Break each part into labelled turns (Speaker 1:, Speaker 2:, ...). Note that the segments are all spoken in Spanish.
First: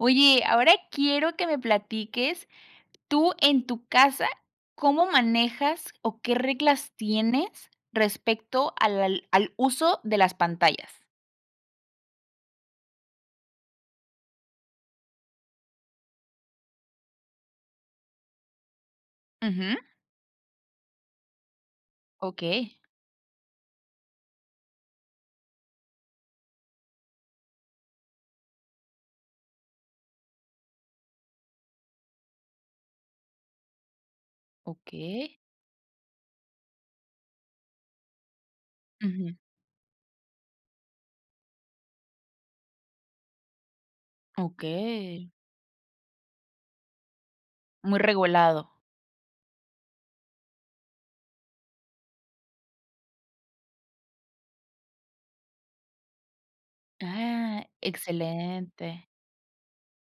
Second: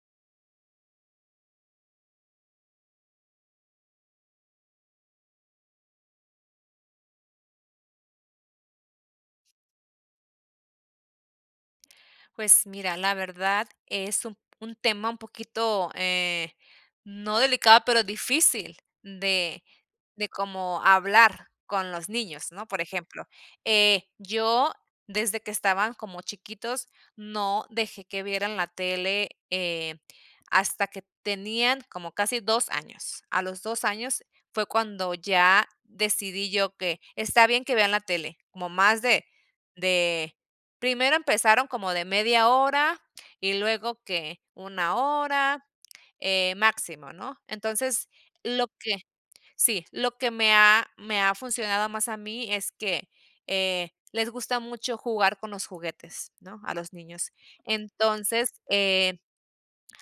Speaker 1: Oye, ahora quiero que me platiques, tú en tu casa, ¿cómo manejas o qué reglas tienes respecto al al al uso de las pantallas?
Speaker 2: Pues, mira, la verdad es un un tema un poquito, eh, no delicado, pero difícil de
Speaker 1: Ujú.
Speaker 2: de como hablar con los niños, ¿no?,
Speaker 1: Okey.
Speaker 2: por ejemplo, eh, yo desde que estaban como chiquitos, no dejé que vieran la tele, eh, hasta que tenían como casi 2 años. A los 2 años fue cuando
Speaker 1: Okey.
Speaker 2: ya decidí yo que está bien que vean la tele como más de
Speaker 1: Ujú.
Speaker 2: de primero empezaron como de media hora y luego que 1
Speaker 1: Okey.
Speaker 2: hora, eh, máximo, ¿no?
Speaker 1: Muy
Speaker 2: Entonces, lo
Speaker 1: regulado.
Speaker 2: que Sí, lo que me ha me ha funcionado más, a mí, es que, eh, les gusta mucho jugar con los juguetes, ¿no?, a los niños.
Speaker 1: Ah,
Speaker 2: Entonces,
Speaker 1: excelente.
Speaker 2: eh,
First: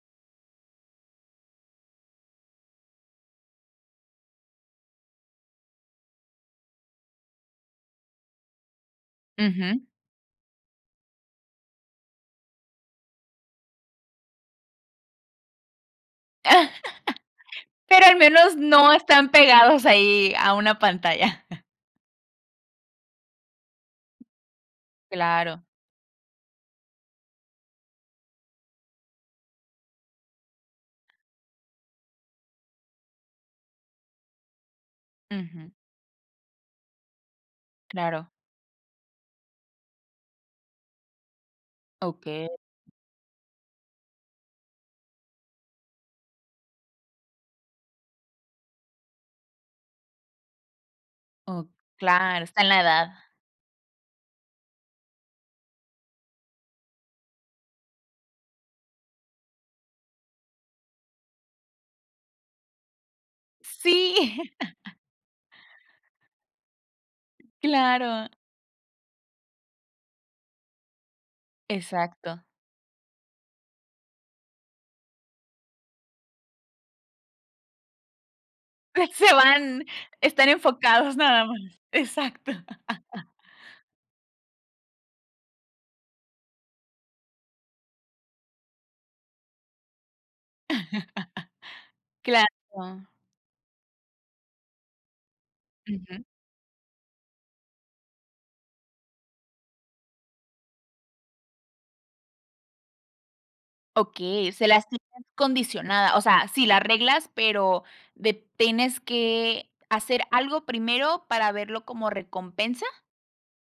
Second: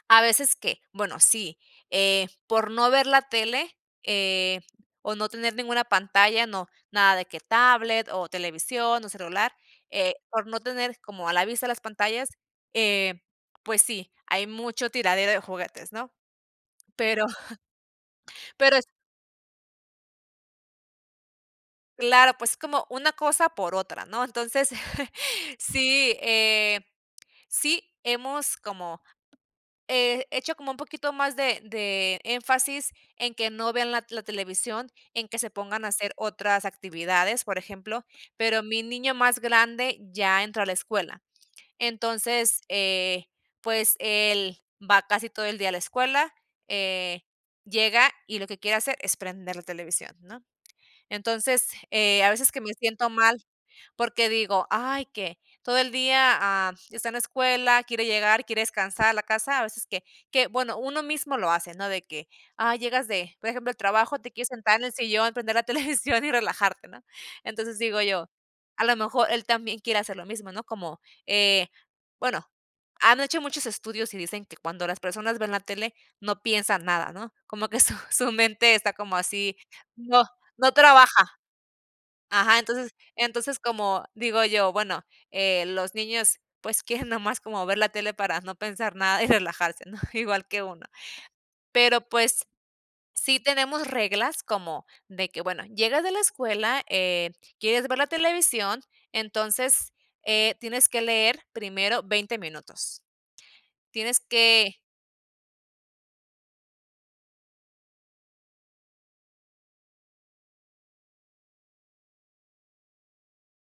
Speaker 2: a veces que, bueno, sí, eh, por no ver la tele, eh, o no tener ninguna pantalla, no, nada de que tablet, o televisión, o celular,
Speaker 1: Ujú.
Speaker 2: eh, por no tener como a la vista las pantallas, eh, pues, sí, hay mucho tiradero de juguetes, ¿no? Pero
Speaker 1: Pero al menos
Speaker 2: pero es
Speaker 1: no están pegados ahí, a una pantalla.
Speaker 2: Claro, pues, es como una cosa por otra, ¿no? Entonces
Speaker 1: Claro.
Speaker 2: sí, eh, sí, hemos como, eh, hecho como un poquito más de de énfasis en que no vean la la televisión, en que se
Speaker 1: Ujú.
Speaker 2: pongan a hacer otras actividades, por ejemplo.
Speaker 1: Claro.
Speaker 2: Pero mi niño más grande ya entró a la escuela.
Speaker 1: Okey.
Speaker 2: Entonces, eh, pues, él va casi todo el día a la escuela, eh, llega y lo que quiere hacer es prender la televisión, ¿no?
Speaker 1: Oh,
Speaker 2: Entonces, eh, a
Speaker 1: claro,
Speaker 2: veces, que
Speaker 1: está en
Speaker 2: me
Speaker 1: la edad.
Speaker 2: siento mal porque digo: "Ay, que todo el día, ah, está en la escuela, quiere llegar, quiere descansar, a la casa", a veces que que, bueno, uno mismo lo hace, no de que, ah, llegas de, por ejemplo, el trabajo. Te quieres
Speaker 1: ¡Sí!
Speaker 2: sentar en el sillón, prender la televisión y relajarte, ¿no? Entonces, digo
Speaker 1: Claro.
Speaker 2: yo, a lo mejor él también quiere hacer lo mismo, ¿no?, como, eh,
Speaker 1: Exacto.
Speaker 2: bueno, han hecho muchos estudios y dicen que cuando las personas ven la tele no piensan nada, ¿no?, como que su su mente está como
Speaker 1: Se
Speaker 2: así
Speaker 1: van.
Speaker 2: no,
Speaker 1: Están
Speaker 2: no
Speaker 1: enfocados,
Speaker 2: trabaja
Speaker 1: nada más exacto.
Speaker 2: Ajá. Entonces entonces, como digo yo: "Bueno, eh, los niños, pues, quieren nada más como ver la tele para no pensar nada y relajarse", ¿no?, igual que uno. Pero, pues,
Speaker 1: Claro.
Speaker 2: sí tenemos reglas, como de que, bueno, llegas de la
Speaker 1: Ujú.
Speaker 2: escuela, eh, quieres ver la televisión. Entonces, eh, tienes que leer, primero, 20 minutos, tienes
Speaker 1: Okey, se
Speaker 2: que
Speaker 1: las tienen condicionada, o sea, sí, las reglas, pero de, tienes que hacer algo primero, ¿para verlo como recompensa?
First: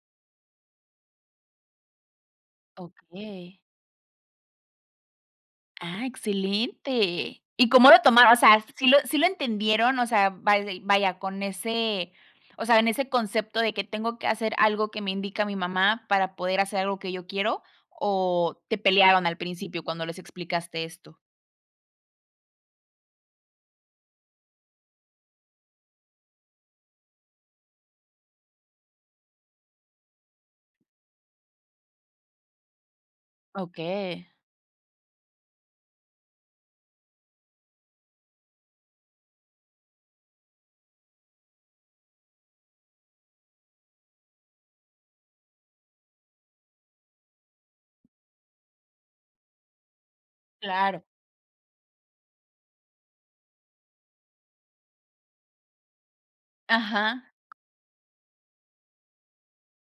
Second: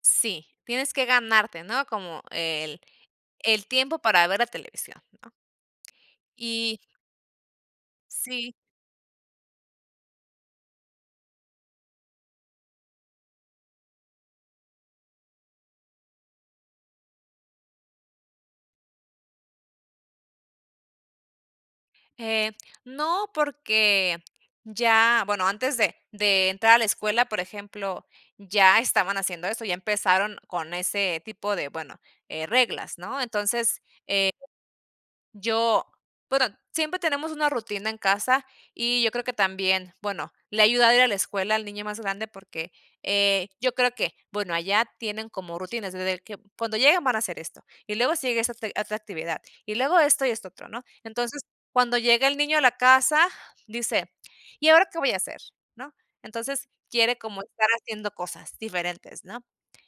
Speaker 2: Sí, tienes que ganarte, ¿no?, como el
Speaker 1: Okey.
Speaker 2: el tiempo para ver la televisión, ¿no?
Speaker 1: Ah,
Speaker 2: Y
Speaker 1: excelente. ¿Y cómo lo tomaron? O
Speaker 2: Sí.
Speaker 1: sea, ¿sí lo sí lo entendieron? O sea, vaidei vaya con ese o sea, en ese concepto de que: "Tengo que hacer algo que me indica mi mamá para poder hacer algo que yo quiero" o ¿te pelearon al principio cuando les explicaste esto?
Speaker 2: Eh, no, porque ya bueno, antes de de entrar a la escuela, por ejemplo, ya estaban haciendo eso. Ya empezaron con ese tipo de bueno, eh, reglas, ¿no? Entonces,
Speaker 1: Okey.
Speaker 2: eh ...yo bueno, siempre tenemos una rutina en casa y yo creo que también bueno, le ha ayudado ir a la escuela al niño más grande porque eh, yo creo que bueno, allá tienen como rutinas, desde que cuando lleguen van a hacer esto y luego sí llega esa otr otra actividad y luego esto y esto otro, ¿no?
Speaker 1: Claro.
Speaker 2: Entonces cuando llega el niño a la casa, dice: "¿Y ahora qué voy a hacer?", ¿no? Entonces quiere
Speaker 1: Ajá.
Speaker 2: como estar haciendo cosas diferentes, ¿no?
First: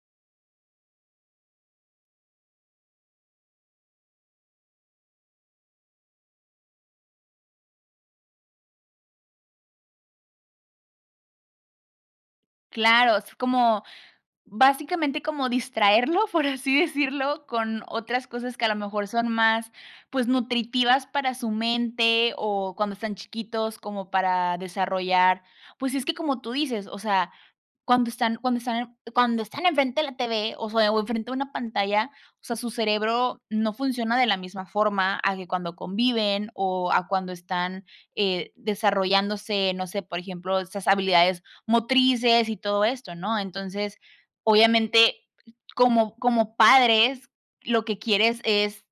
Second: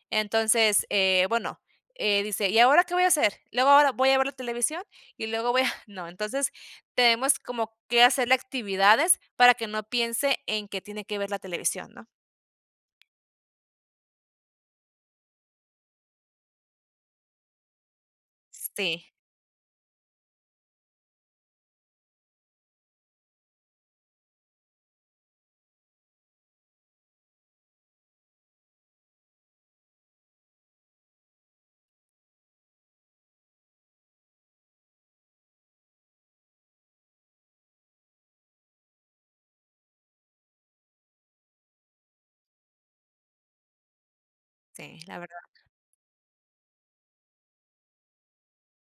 Speaker 2: Entonces, eh, bueno, eh, dice: "¿y ahora qué voy a hacer? Luego ahora voy a ver la televisión y luego voy a" no. Entonces tenemos como que hacer actividades para que no piense en que tiene que ver la televisión, ¿no?
Speaker 1: Claro, es como básicamente como distraerlo, por así decirlo, con otras cosas que a lo
Speaker 2: Sí.
Speaker 1: mejor son más, pues nutritivas para su mente o cuando están chiquitos como para desarrollar. Pues es que como tú dices, o sea, cuando están cuando están cuando están enfrente de la TV o sea o en frente de una pantalla, o sea, su cerebro no funciona de la misma forma a que cuando conviven o a cuando están, eh, desarrollándose, no sé, por ejemplo, esas habilidades motrices y todo esto, ¿no? Entonces,
Speaker 2: Sí,
Speaker 1: obviamente,
Speaker 2: la verdad.
Speaker 1: como como padres, lo que quieres es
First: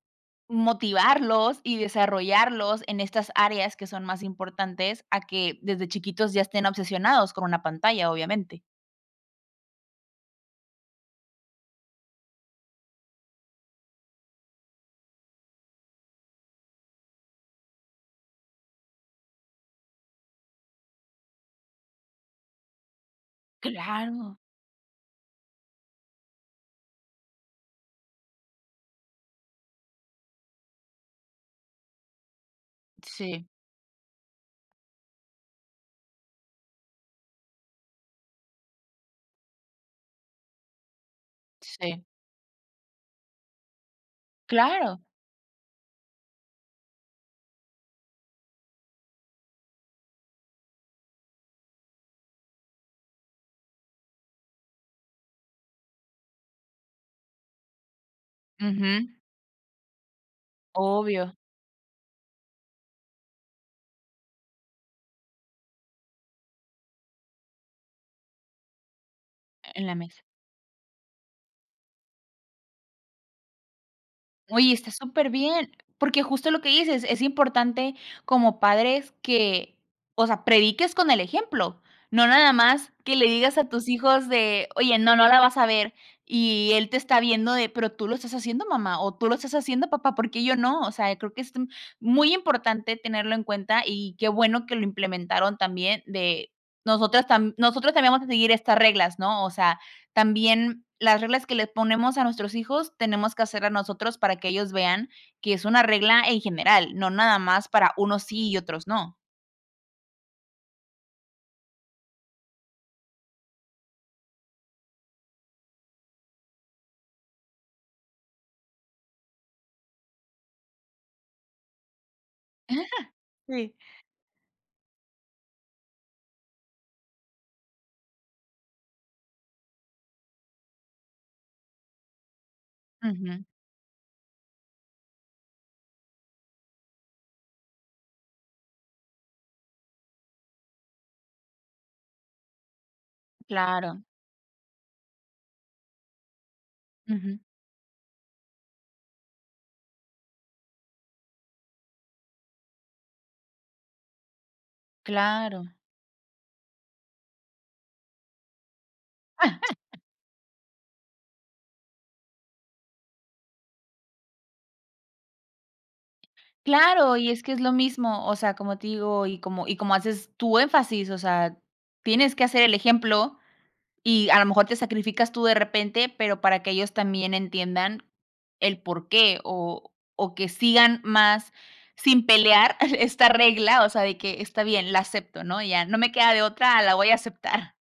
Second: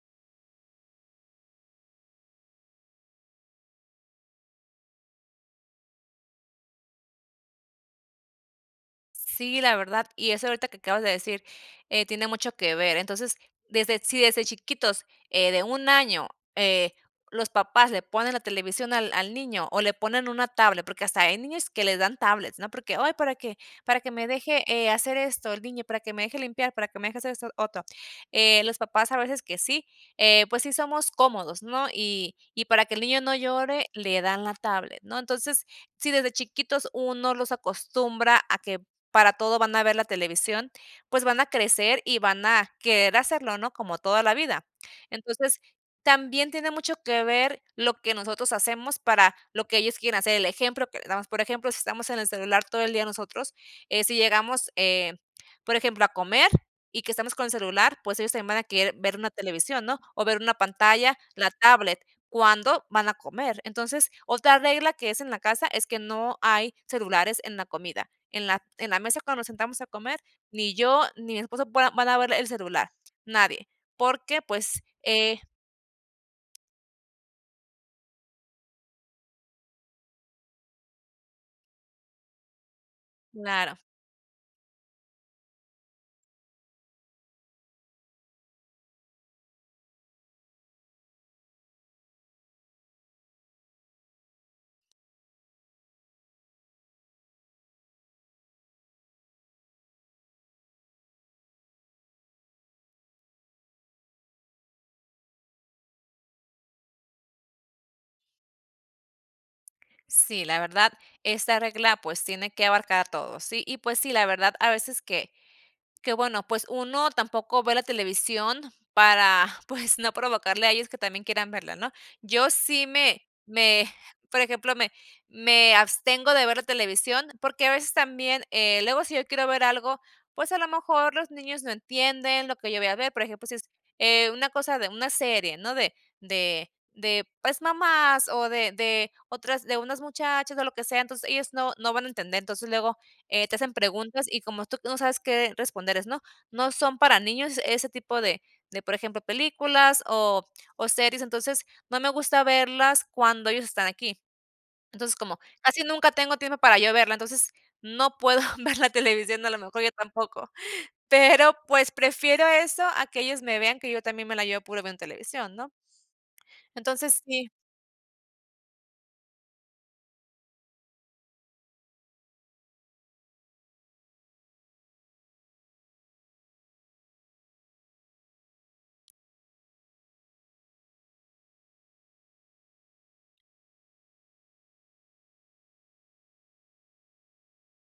Speaker 1: motivarlos y desarrollarlos en estas áreas que son más importantes a que desde chiquitos ya estén obsesionados con una pantalla, obviamente.
Speaker 2: Sí, la verdad. Y eso ahorita que acabas de decir, eh, tiene mucho que ver, entonces, desde Sí, desde chiquitos, eh, de un año, eh, los papás le ponen la televisión al al niño o le ponen una tablet, porque hasta hay niños que les dan tablets, ¿no? Porque: "Ay, para que, para que me
Speaker 1: Claro.
Speaker 2: deje, eh, hacer esto el niño, para que me deje limpiar, para que me deje hacer esto otro". Eh, los papás a veces que sí, eh, pues sí somos cómodos, ¿no? Y, y para que el niño no
Speaker 1: Sí.
Speaker 2: llore, le dan la tablet, ¿no? Entonces, sí, desde chiquitos uno los acostumbra a que, para todo van a ver la televisión, pues van a crecer
Speaker 1: Sí.
Speaker 2: y van a querer hacerlo, ¿no? Como toda la vida.
Speaker 1: Claro.
Speaker 2: Entonces, también tiene mucho que ver lo que nosotros hacemos para lo que ellos quieran hacer, el ejemplo que le damos, por ejemplo, si estamos en el celular todo el día nosotros, eh, si llegamos, eh, por ejemplo, a comer y que estamos con el celular, pues ellos también van a querer
Speaker 1: Ujú.
Speaker 2: ver una televisión, ¿no? O ver una pantalla,
Speaker 1: Obvio.
Speaker 2: la tablet cuando van a comer. Entonces, otra regla que es en la casa es que no hay celulares en la comida, en la en la mesa cuando nos
Speaker 1: E
Speaker 2: sentamos a
Speaker 1: en la
Speaker 2: comer,
Speaker 1: mesa.
Speaker 2: ni yo ni mi esposo voy van a ver el celular, nadie, porque
Speaker 1: Oye,
Speaker 2: pues,
Speaker 1: está
Speaker 2: eh
Speaker 1: superbién. Porque justo lo que dices, es importante como padres que, o sea, prediques con el ejemplo. No, nada más que le digas a
Speaker 2: Claro.
Speaker 1: tus hijos de "Oye, no, no la vas a ver". Y, él te está viendo de: "Pero tú lo estás haciendo mamá". O: "Tú lo estás haciendo papá, ¿por qué yo no?". O sea, creo que es t muy importante tenerlo en cuenta, y qué bueno que lo implementaron también de, nosotras tambi nosotros también vamos a seguir estas reglas, ¿no? O sea, también las reglas que les ponemos a nuestros hijos, tenemos que hacerlas nosotros para que ellos vean que es una regla en general, no nada más para unos sí y otros no.
Speaker 2: Sí, la verdad, esta regla, pues tiene que abarcar todo, sí. Y pues sí, la verdad, a veces que que, bueno, pues uno tampoco ve la televisión para pues no provocarle a ellos que también quieran verla, ¿no? Yo sí me
Speaker 1: Sí.
Speaker 2: me por ejemplo, me me abstengo de ver la televisión porque a veces también, eh, luego si yo quiero ver algo, pues a lo mejor los niños no entienden lo que yo voy a ver, por
Speaker 1: Ujú.
Speaker 2: ejemplo, si es, eh, una cosa de una serie, ¿no?, de de de pues, mamás o de de otras de unas muchachas o lo que sea, entonces ellos no no van a entender. Entonces luego, eh, te hacen
Speaker 1: Claro.
Speaker 2: preguntas y como tú no sabes qué responderles ¿no? No, son para
Speaker 1: Ujú.
Speaker 2: niños ese tipo de de, por ejemplo, películas o series. Entonces, no me gusta verlas cuando ellos están aquí. Entonces, como
Speaker 1: Claro.
Speaker 2: casi nunca tengo tiempo para yo verla entonces, no puedo ver la televisión a lo mejor yo tampoco, pero pues prefiero eso a que ellos me vean que yo también me la llevo puro viendo televisión, ¿no?
Speaker 1: Claro,
Speaker 2: Entonces
Speaker 1: y es
Speaker 2: sí.
Speaker 1: que es lo mismo. O sea, como te digo, y como y como haces tú énfasis, o sea, tienes que hacer el ejemplo y a lo mejor te sacrificas tú de repente, pero para que ellos también entiendan el porqué o o que sigan más sin pelear esta regla. O sea, de que: "Está bien, la acepto, ¿no?, ya no me queda de otra. La voy a aceptar".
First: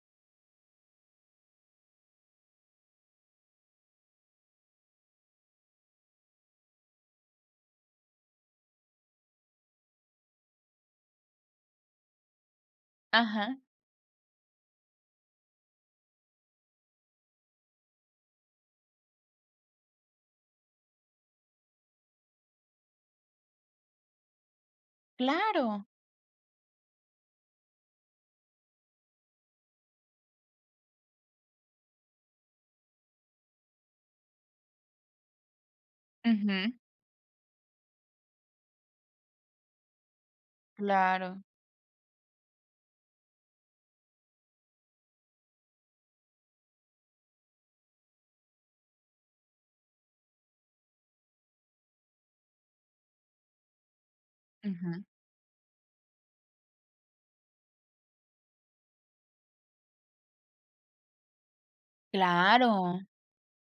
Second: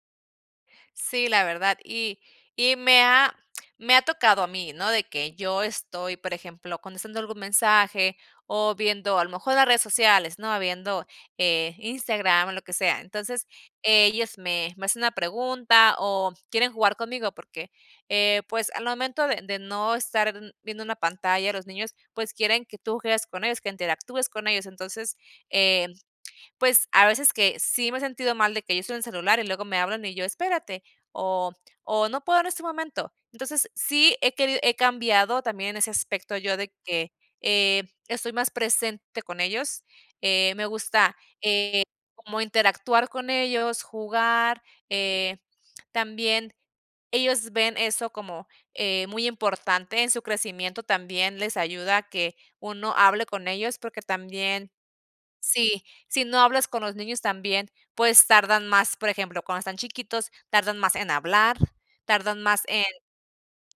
Speaker 2: Sí, la verdad. Y y me ha me ha tocado a mí, ¿no?, de que yo estoy, por ejemplo, contestando algún mensaje o viendo a lo mejor las redes sociales, ¿no?, viendo, eh, Instagram o lo que sea, entonces,
Speaker 1: Ajá.
Speaker 2: ellos me me hacen una pregunta o quieren jugar conmigo porque, eh, pues, al momento de de no estar viendo una pantalla, los niños, pues, quieren que tú juegues con ellos, que interactúes con ellos, entonces,
Speaker 1: Claro.
Speaker 2: eh, pues, a veces que sí me he sentido mal de que yo estoy en el celular y luego me hablan y yo: "Espérate", o o: "No puedo en este momento", entonces sí he querido he cambiado también en ese aspecto yo de
Speaker 1: Ujú.
Speaker 2: que, eh, estoy más presente con ellos, eh, me gusta,
Speaker 1: Claro.
Speaker 2: eh, como interactuar con ellos, jugar, eh, también ellos ven eso como, eh, muy importante en su crecimiento también les ayuda que uno hable con ellos porque también
Speaker 1: Ujú.
Speaker 2: Sí si no, hablas con los niños también, pues, tardan más por ejemplo, cuando están chiquitos, tardan más en hablar, tardan más en
Speaker 1: Claro.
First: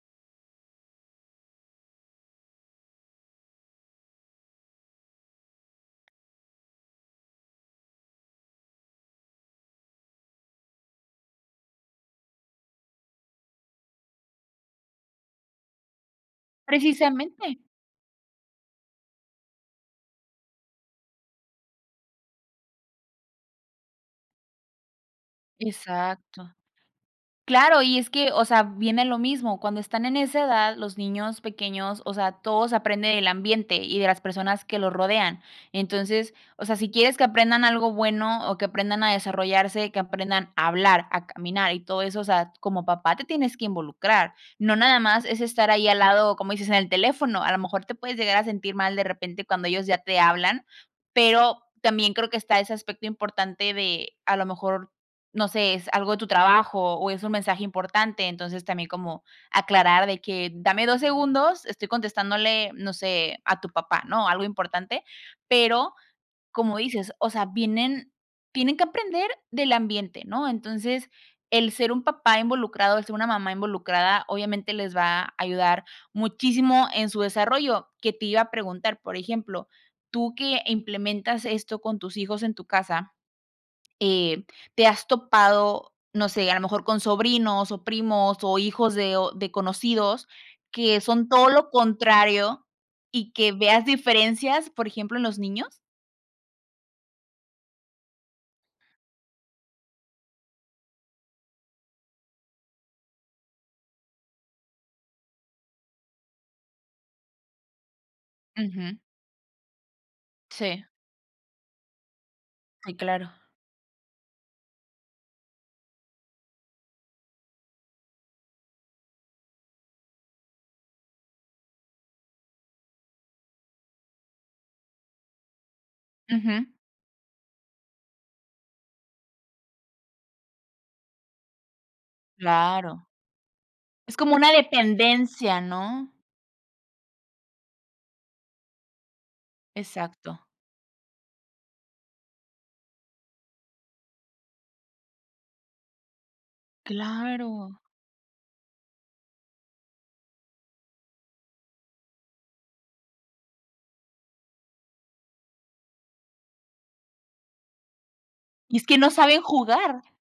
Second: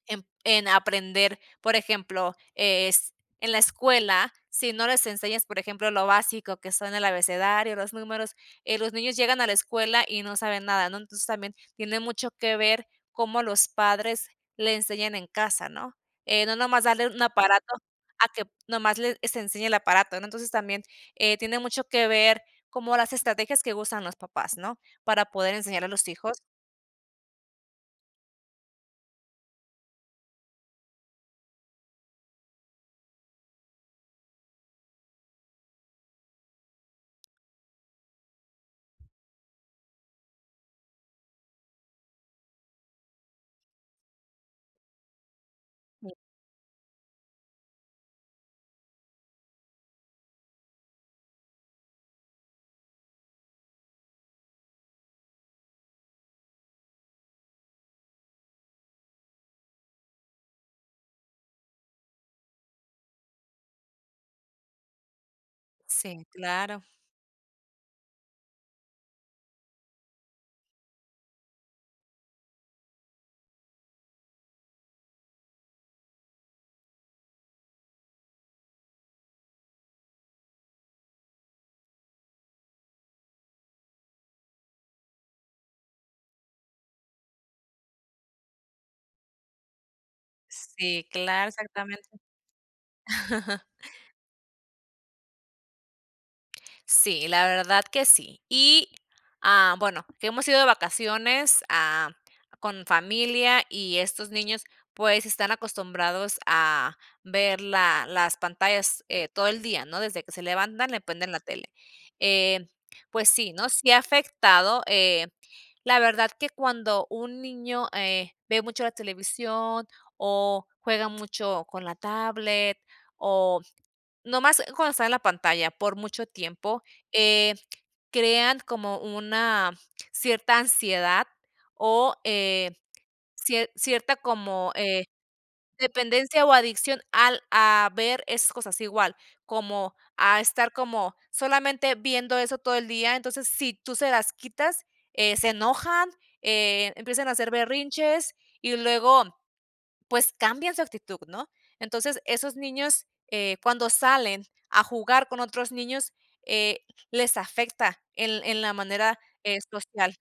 Speaker 2: en en aprender, por ejemplo, es en la escuela, si no les enseñas, por ejemplo, lo básico que son el abecedario, los números, eh, los niños llegan a la escuela y no saben nada, ¿no?, entonces, también tiene mucho que ver cómo los padres le enseñan en casa, ¿no?, eh, no nomás darle un
Speaker 1: Precisamente.
Speaker 2: aparato a que nomás le se enseñe el aparato, ¿no?, entonces también, eh, tiene mucho que ver como las estrategias que usan los papás, ¿no?, para poder enseñar a los hijos.
Speaker 1: Exacto. Claro, y es que o sea, viene lo mismo, cuando están en esa edad, los niños pequeños o sea, todo se aprende en el ambiente y de las personas que lo rodean, entonces o sea, si quieres que aprendan algo bueno o que aprendan a desarrollarse, que aprendan a hablar, a caminar y todo eso, o sea, como papá, te tienes que involucrar. No, nada más es estar ahí al
Speaker 2: [unintelligible]
Speaker 1: lado, como dices, en el teléfono, a lo mejor te puedes llegar a sentir mal de repente cuando ellos ya te hablan, pero, también creo que está ese aspecto importante de a lo mejor, no sé, es algo de tu trabajo o es un mensaje importante, entonces también como, aclarar de que: "Dame 2 segundos, estoy contestándole, no sé, a tu papá", ¿no?, algo importante, pero
Speaker 2: Sí,
Speaker 1: como
Speaker 2: claro.
Speaker 1: dices o sea, vienen tienen que aprender del ambiente, ¿no?, entonces el ser un papá involucrado, el ser una mamá involucrada obviamente les va a ayudar muchísimo en su desarrollo, que te iba a preguntar, por ejemplo, tú que implementas esto con tus hijos en tu casa, eh, ¿te has topado, no sé, a lo mejor con sobrinos, o primos, o hijos de o de conocidos que
Speaker 2: Sí,
Speaker 1: son
Speaker 2: claro,
Speaker 1: todo lo
Speaker 2: exactamente.
Speaker 1: contrario y que veas diferencias, por ejemplo, en los niños?
Speaker 2: Sí, la verdad que sí. Y, ah, bueno, hemos ido de vacaciones, ah, con familia, y estos niños, pues están acostumbrados a ver la las
Speaker 1: Ujú.
Speaker 2: pantallas, eh, todo el día, ¿no? Desde que se
Speaker 1: Sí.
Speaker 2: levantan, le prenden la tele, eh,
Speaker 1: Sí,
Speaker 2: pues
Speaker 1: claro.
Speaker 2: sí, ¿no? Sí ha afectado, eh, la verdad que cuando un niño, eh, ve mucho la televisión, o juega mucho con la tablet, o nomás cuando está en la pantalla por mucho
Speaker 1: Ujú.
Speaker 2: tiempo, eh, crean como una cierta ansiedad, o, eh,
Speaker 1: Claro.
Speaker 2: cier
Speaker 1: Es
Speaker 2: cierta
Speaker 1: como una
Speaker 2: como, eh,
Speaker 1: dependencia, ¿no?
Speaker 2: dependencia, o adicción al a ver esas cosas igual, como a
Speaker 1: Exacto.
Speaker 2: estar como, solamente viendo eso todo el día. Entonces, si tú se las quitas, eh, se enojan, eh, empiezan a hacer
Speaker 1: Claro.
Speaker 2: berrinches, y luego, pues cambian su actitud, ¿no? Entonces, esos niños, eh, cuando salen a jugar con otros niños, eh, les afecta en en la
Speaker 1: Y es que no
Speaker 2: manera,
Speaker 1: saben
Speaker 2: eh,
Speaker 1: jugar.
Speaker 2: social.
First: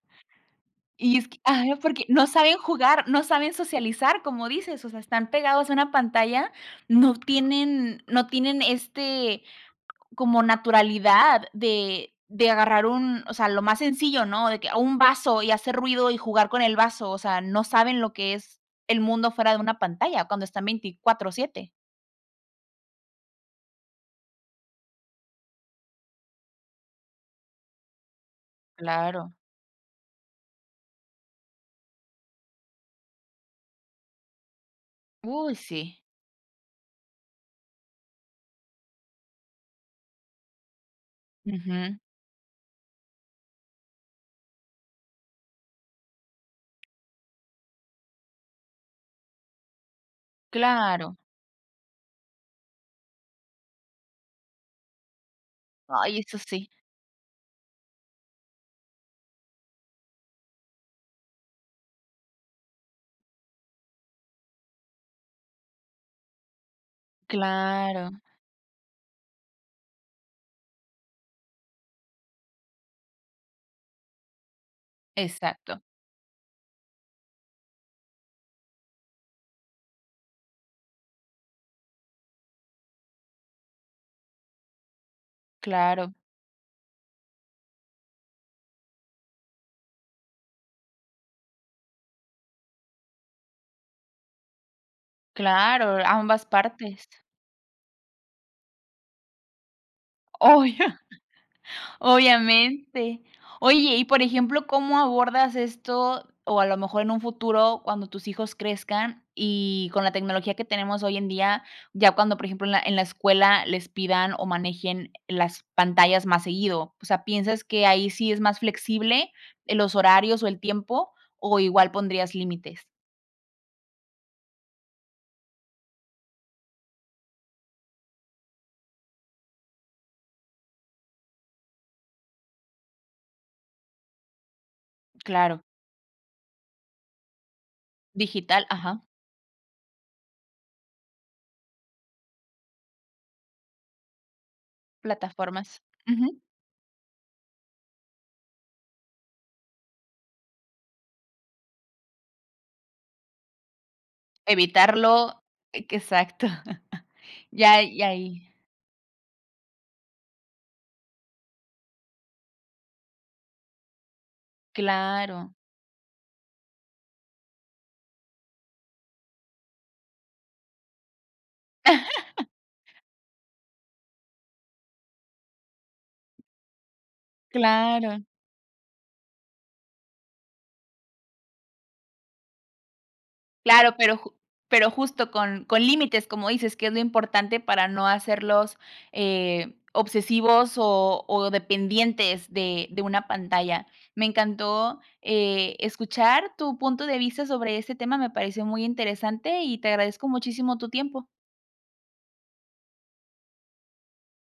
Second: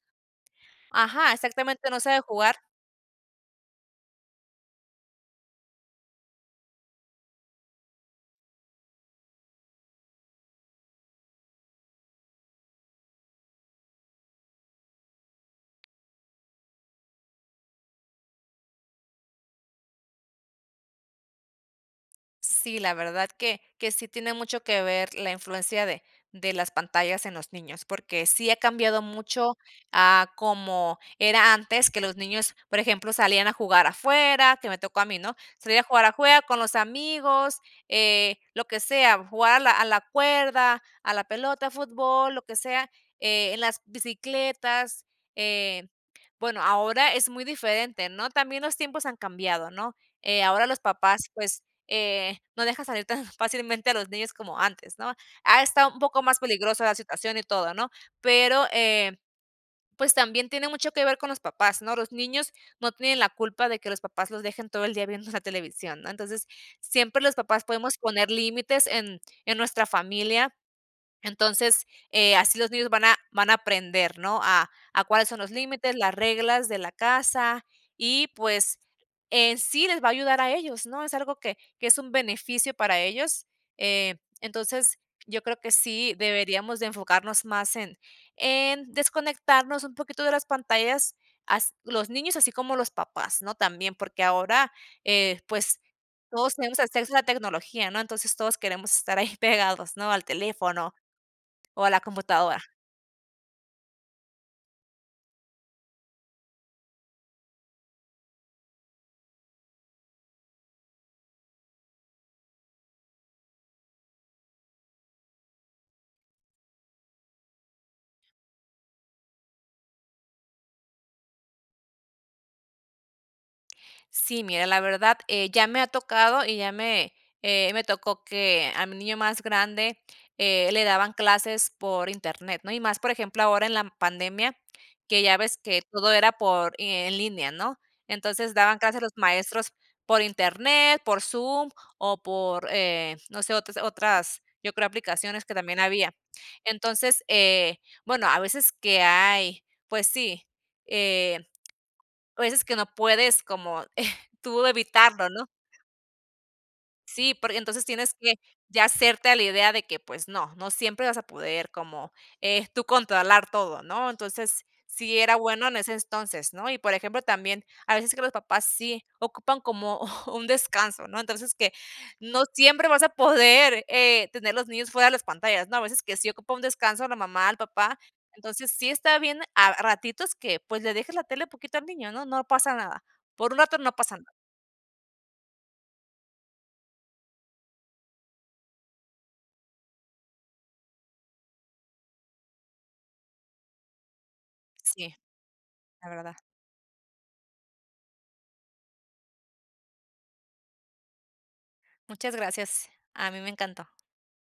Speaker 1: Y es
Speaker 2: Ajá,
Speaker 1: que ajá,
Speaker 2: exactamente, no
Speaker 1: porque
Speaker 2: sabe
Speaker 1: no saben
Speaker 2: jugar.
Speaker 1: jugar. No saben socializar como dices, o sea, están pegados a una pantalla. No tienen, no tienen, este, como naturalidad de de agarrar un o sea, lo más sencillo, ¿no? De que, un vaso y hacer ruido, y jugar con el vaso. O sea, no saben lo que es el mundo fuera de una pantalla, cuando están 24/7.
Speaker 2: Sí, la verdad que que sí tiene mucho que ver la influencia de de las pantallas en los niños porque sí ha cambiado
Speaker 1: Claro.
Speaker 2: mucho a como era antes que los niños por ejemplo, salían a jugar afuera, que me tocó a mí, ¿no?,
Speaker 1: Uy,
Speaker 2: salía a
Speaker 1: sí.
Speaker 2: jugar afuera con los amigos, eh lo que sea, jugar a la a la cuerda a la pelota,
Speaker 1: Ujú.
Speaker 2: fútbol, lo que sea, eh, en las bicicletas. Eh, bueno, ahora es muy diferente, ¿no?, también los tiempos han cambiado, ¿no?, eh, ahora los
Speaker 1: Claro.
Speaker 2: papás pues, eh, no dejan salir tan fácilmente a los niños como antes, ¿no?, ha estado un
Speaker 1: Ay,
Speaker 2: poco
Speaker 1: eso
Speaker 2: más
Speaker 1: sí.
Speaker 2: peligrosa la situación y todo, ¿no?, pero, eh pues también tiene mucho que ver con los papás, ¿no?, los niños no tienen la culpa de que los papás los dejen todo el día viendo la televisión, ¿no?, entonces siempre los papás podemos
Speaker 1: Claro.
Speaker 2: poner límites en en nuestra familia, entonces, eh, así los niños van a van a aprender, ¿no?, a a cuáles son los
Speaker 1: Exacto.
Speaker 2: límites, las reglas de la casa, y pues en sí les va a ayudar a ellos, ¿no?, es algo que que es un beneficio para ellos, eh, entonces yo creo que sí
Speaker 1: Claro.
Speaker 2: deberíamos de enfocarnos más en en desconectarnos un poquito de las pantallas, as los niños, así como los papás, ¿no?, también porque ahora, eh, pues
Speaker 1: Claro, ambas
Speaker 2: todos tenemos
Speaker 1: partes.
Speaker 2: acceso a la tecnología, ¿no?, entonces todos queremos estar ahí pegados, ¿no?, al
Speaker 1: Oh,
Speaker 2: teléfono
Speaker 1: ya.
Speaker 2: o a la computadora.
Speaker 1: Obviamente. Oye, y por ejemplo, ¿cómo abordas esto o a lo mejor en un futuro cuando tus hijos crezcan y con la tecnología que tenemos hoy en día, ya cuando, por ejemplo, en la en la escuela les pidan o manejen las pantallas más seguido? O sea, ¿piensas que ahí sí es más flexible en los horarios o el tiempo o igual pondrías límites?
Speaker 2: Sí, mira, la verdad, eh, ya me ha tocado, y ya me, eh, me tocó que, a mi niño más grande, eh, le daban clases por internet, ¿no? Y más, por ejemplo, ahora en la pandemia, que ya ves
Speaker 1: Claro.
Speaker 2: que todo era por en línea, ¿no? Entonces,
Speaker 1: Digital.
Speaker 2: daban clases a
Speaker 1: Ajá.
Speaker 2: los maestros por internet, por Zoom, o por, eh, no sé, o otras yo creo aplicaciones que también
Speaker 1: Plataformas,
Speaker 2: había.
Speaker 1: ujú.
Speaker 2: Entonces, eh, bueno, a veces que hay, pues sí, eh, a veces que no puedes como tú de evitarlo,
Speaker 1: Evitarlo,
Speaker 2: ¿no?
Speaker 1: eh, que exacto.
Speaker 2: Sí, porque,
Speaker 1: Ya,
Speaker 2: entonces,
Speaker 1: y
Speaker 2: tienes que
Speaker 1: ahí
Speaker 2: ya hacerte a la idea de que, pues, no, no siempre vas a poder como, eh, tú controlar todo, ¿no? Entonces sí era
Speaker 1: Claro.
Speaker 2: bueno en ese entonces, ¿no? Y por ejemplo, también, a veces que los papás sí ocupan como un descanso, ¿no? Entonces, que, no siempre vas a poder, eh, tener los niños fuera de las pantallas, no, a veces que sí ocupa un descanso a la mamá, el papá.
Speaker 1: Claro.
Speaker 2: Entonces sí está bien, a a ratitos que, pues le dejes la tele un poquito al niño, ¿no? No pasa nada, por un rato no
Speaker 1: Claro,
Speaker 2: pasa
Speaker 1: pero
Speaker 2: nada.
Speaker 1: ju pero justo con, con límites, como dices que es lo importante para no hacerlos, eh, obsesivos, o, o dependientes de, de una pantalla. Me encantó,
Speaker 2: Sí.
Speaker 1: eh,
Speaker 2: La verdad.
Speaker 1: escuchar tu punto de vista sobre ese tema, me pareció muy interesante y te agradezco muchísimo tu tiempo.
Speaker 2: Muchas gracias. A mí me encantó.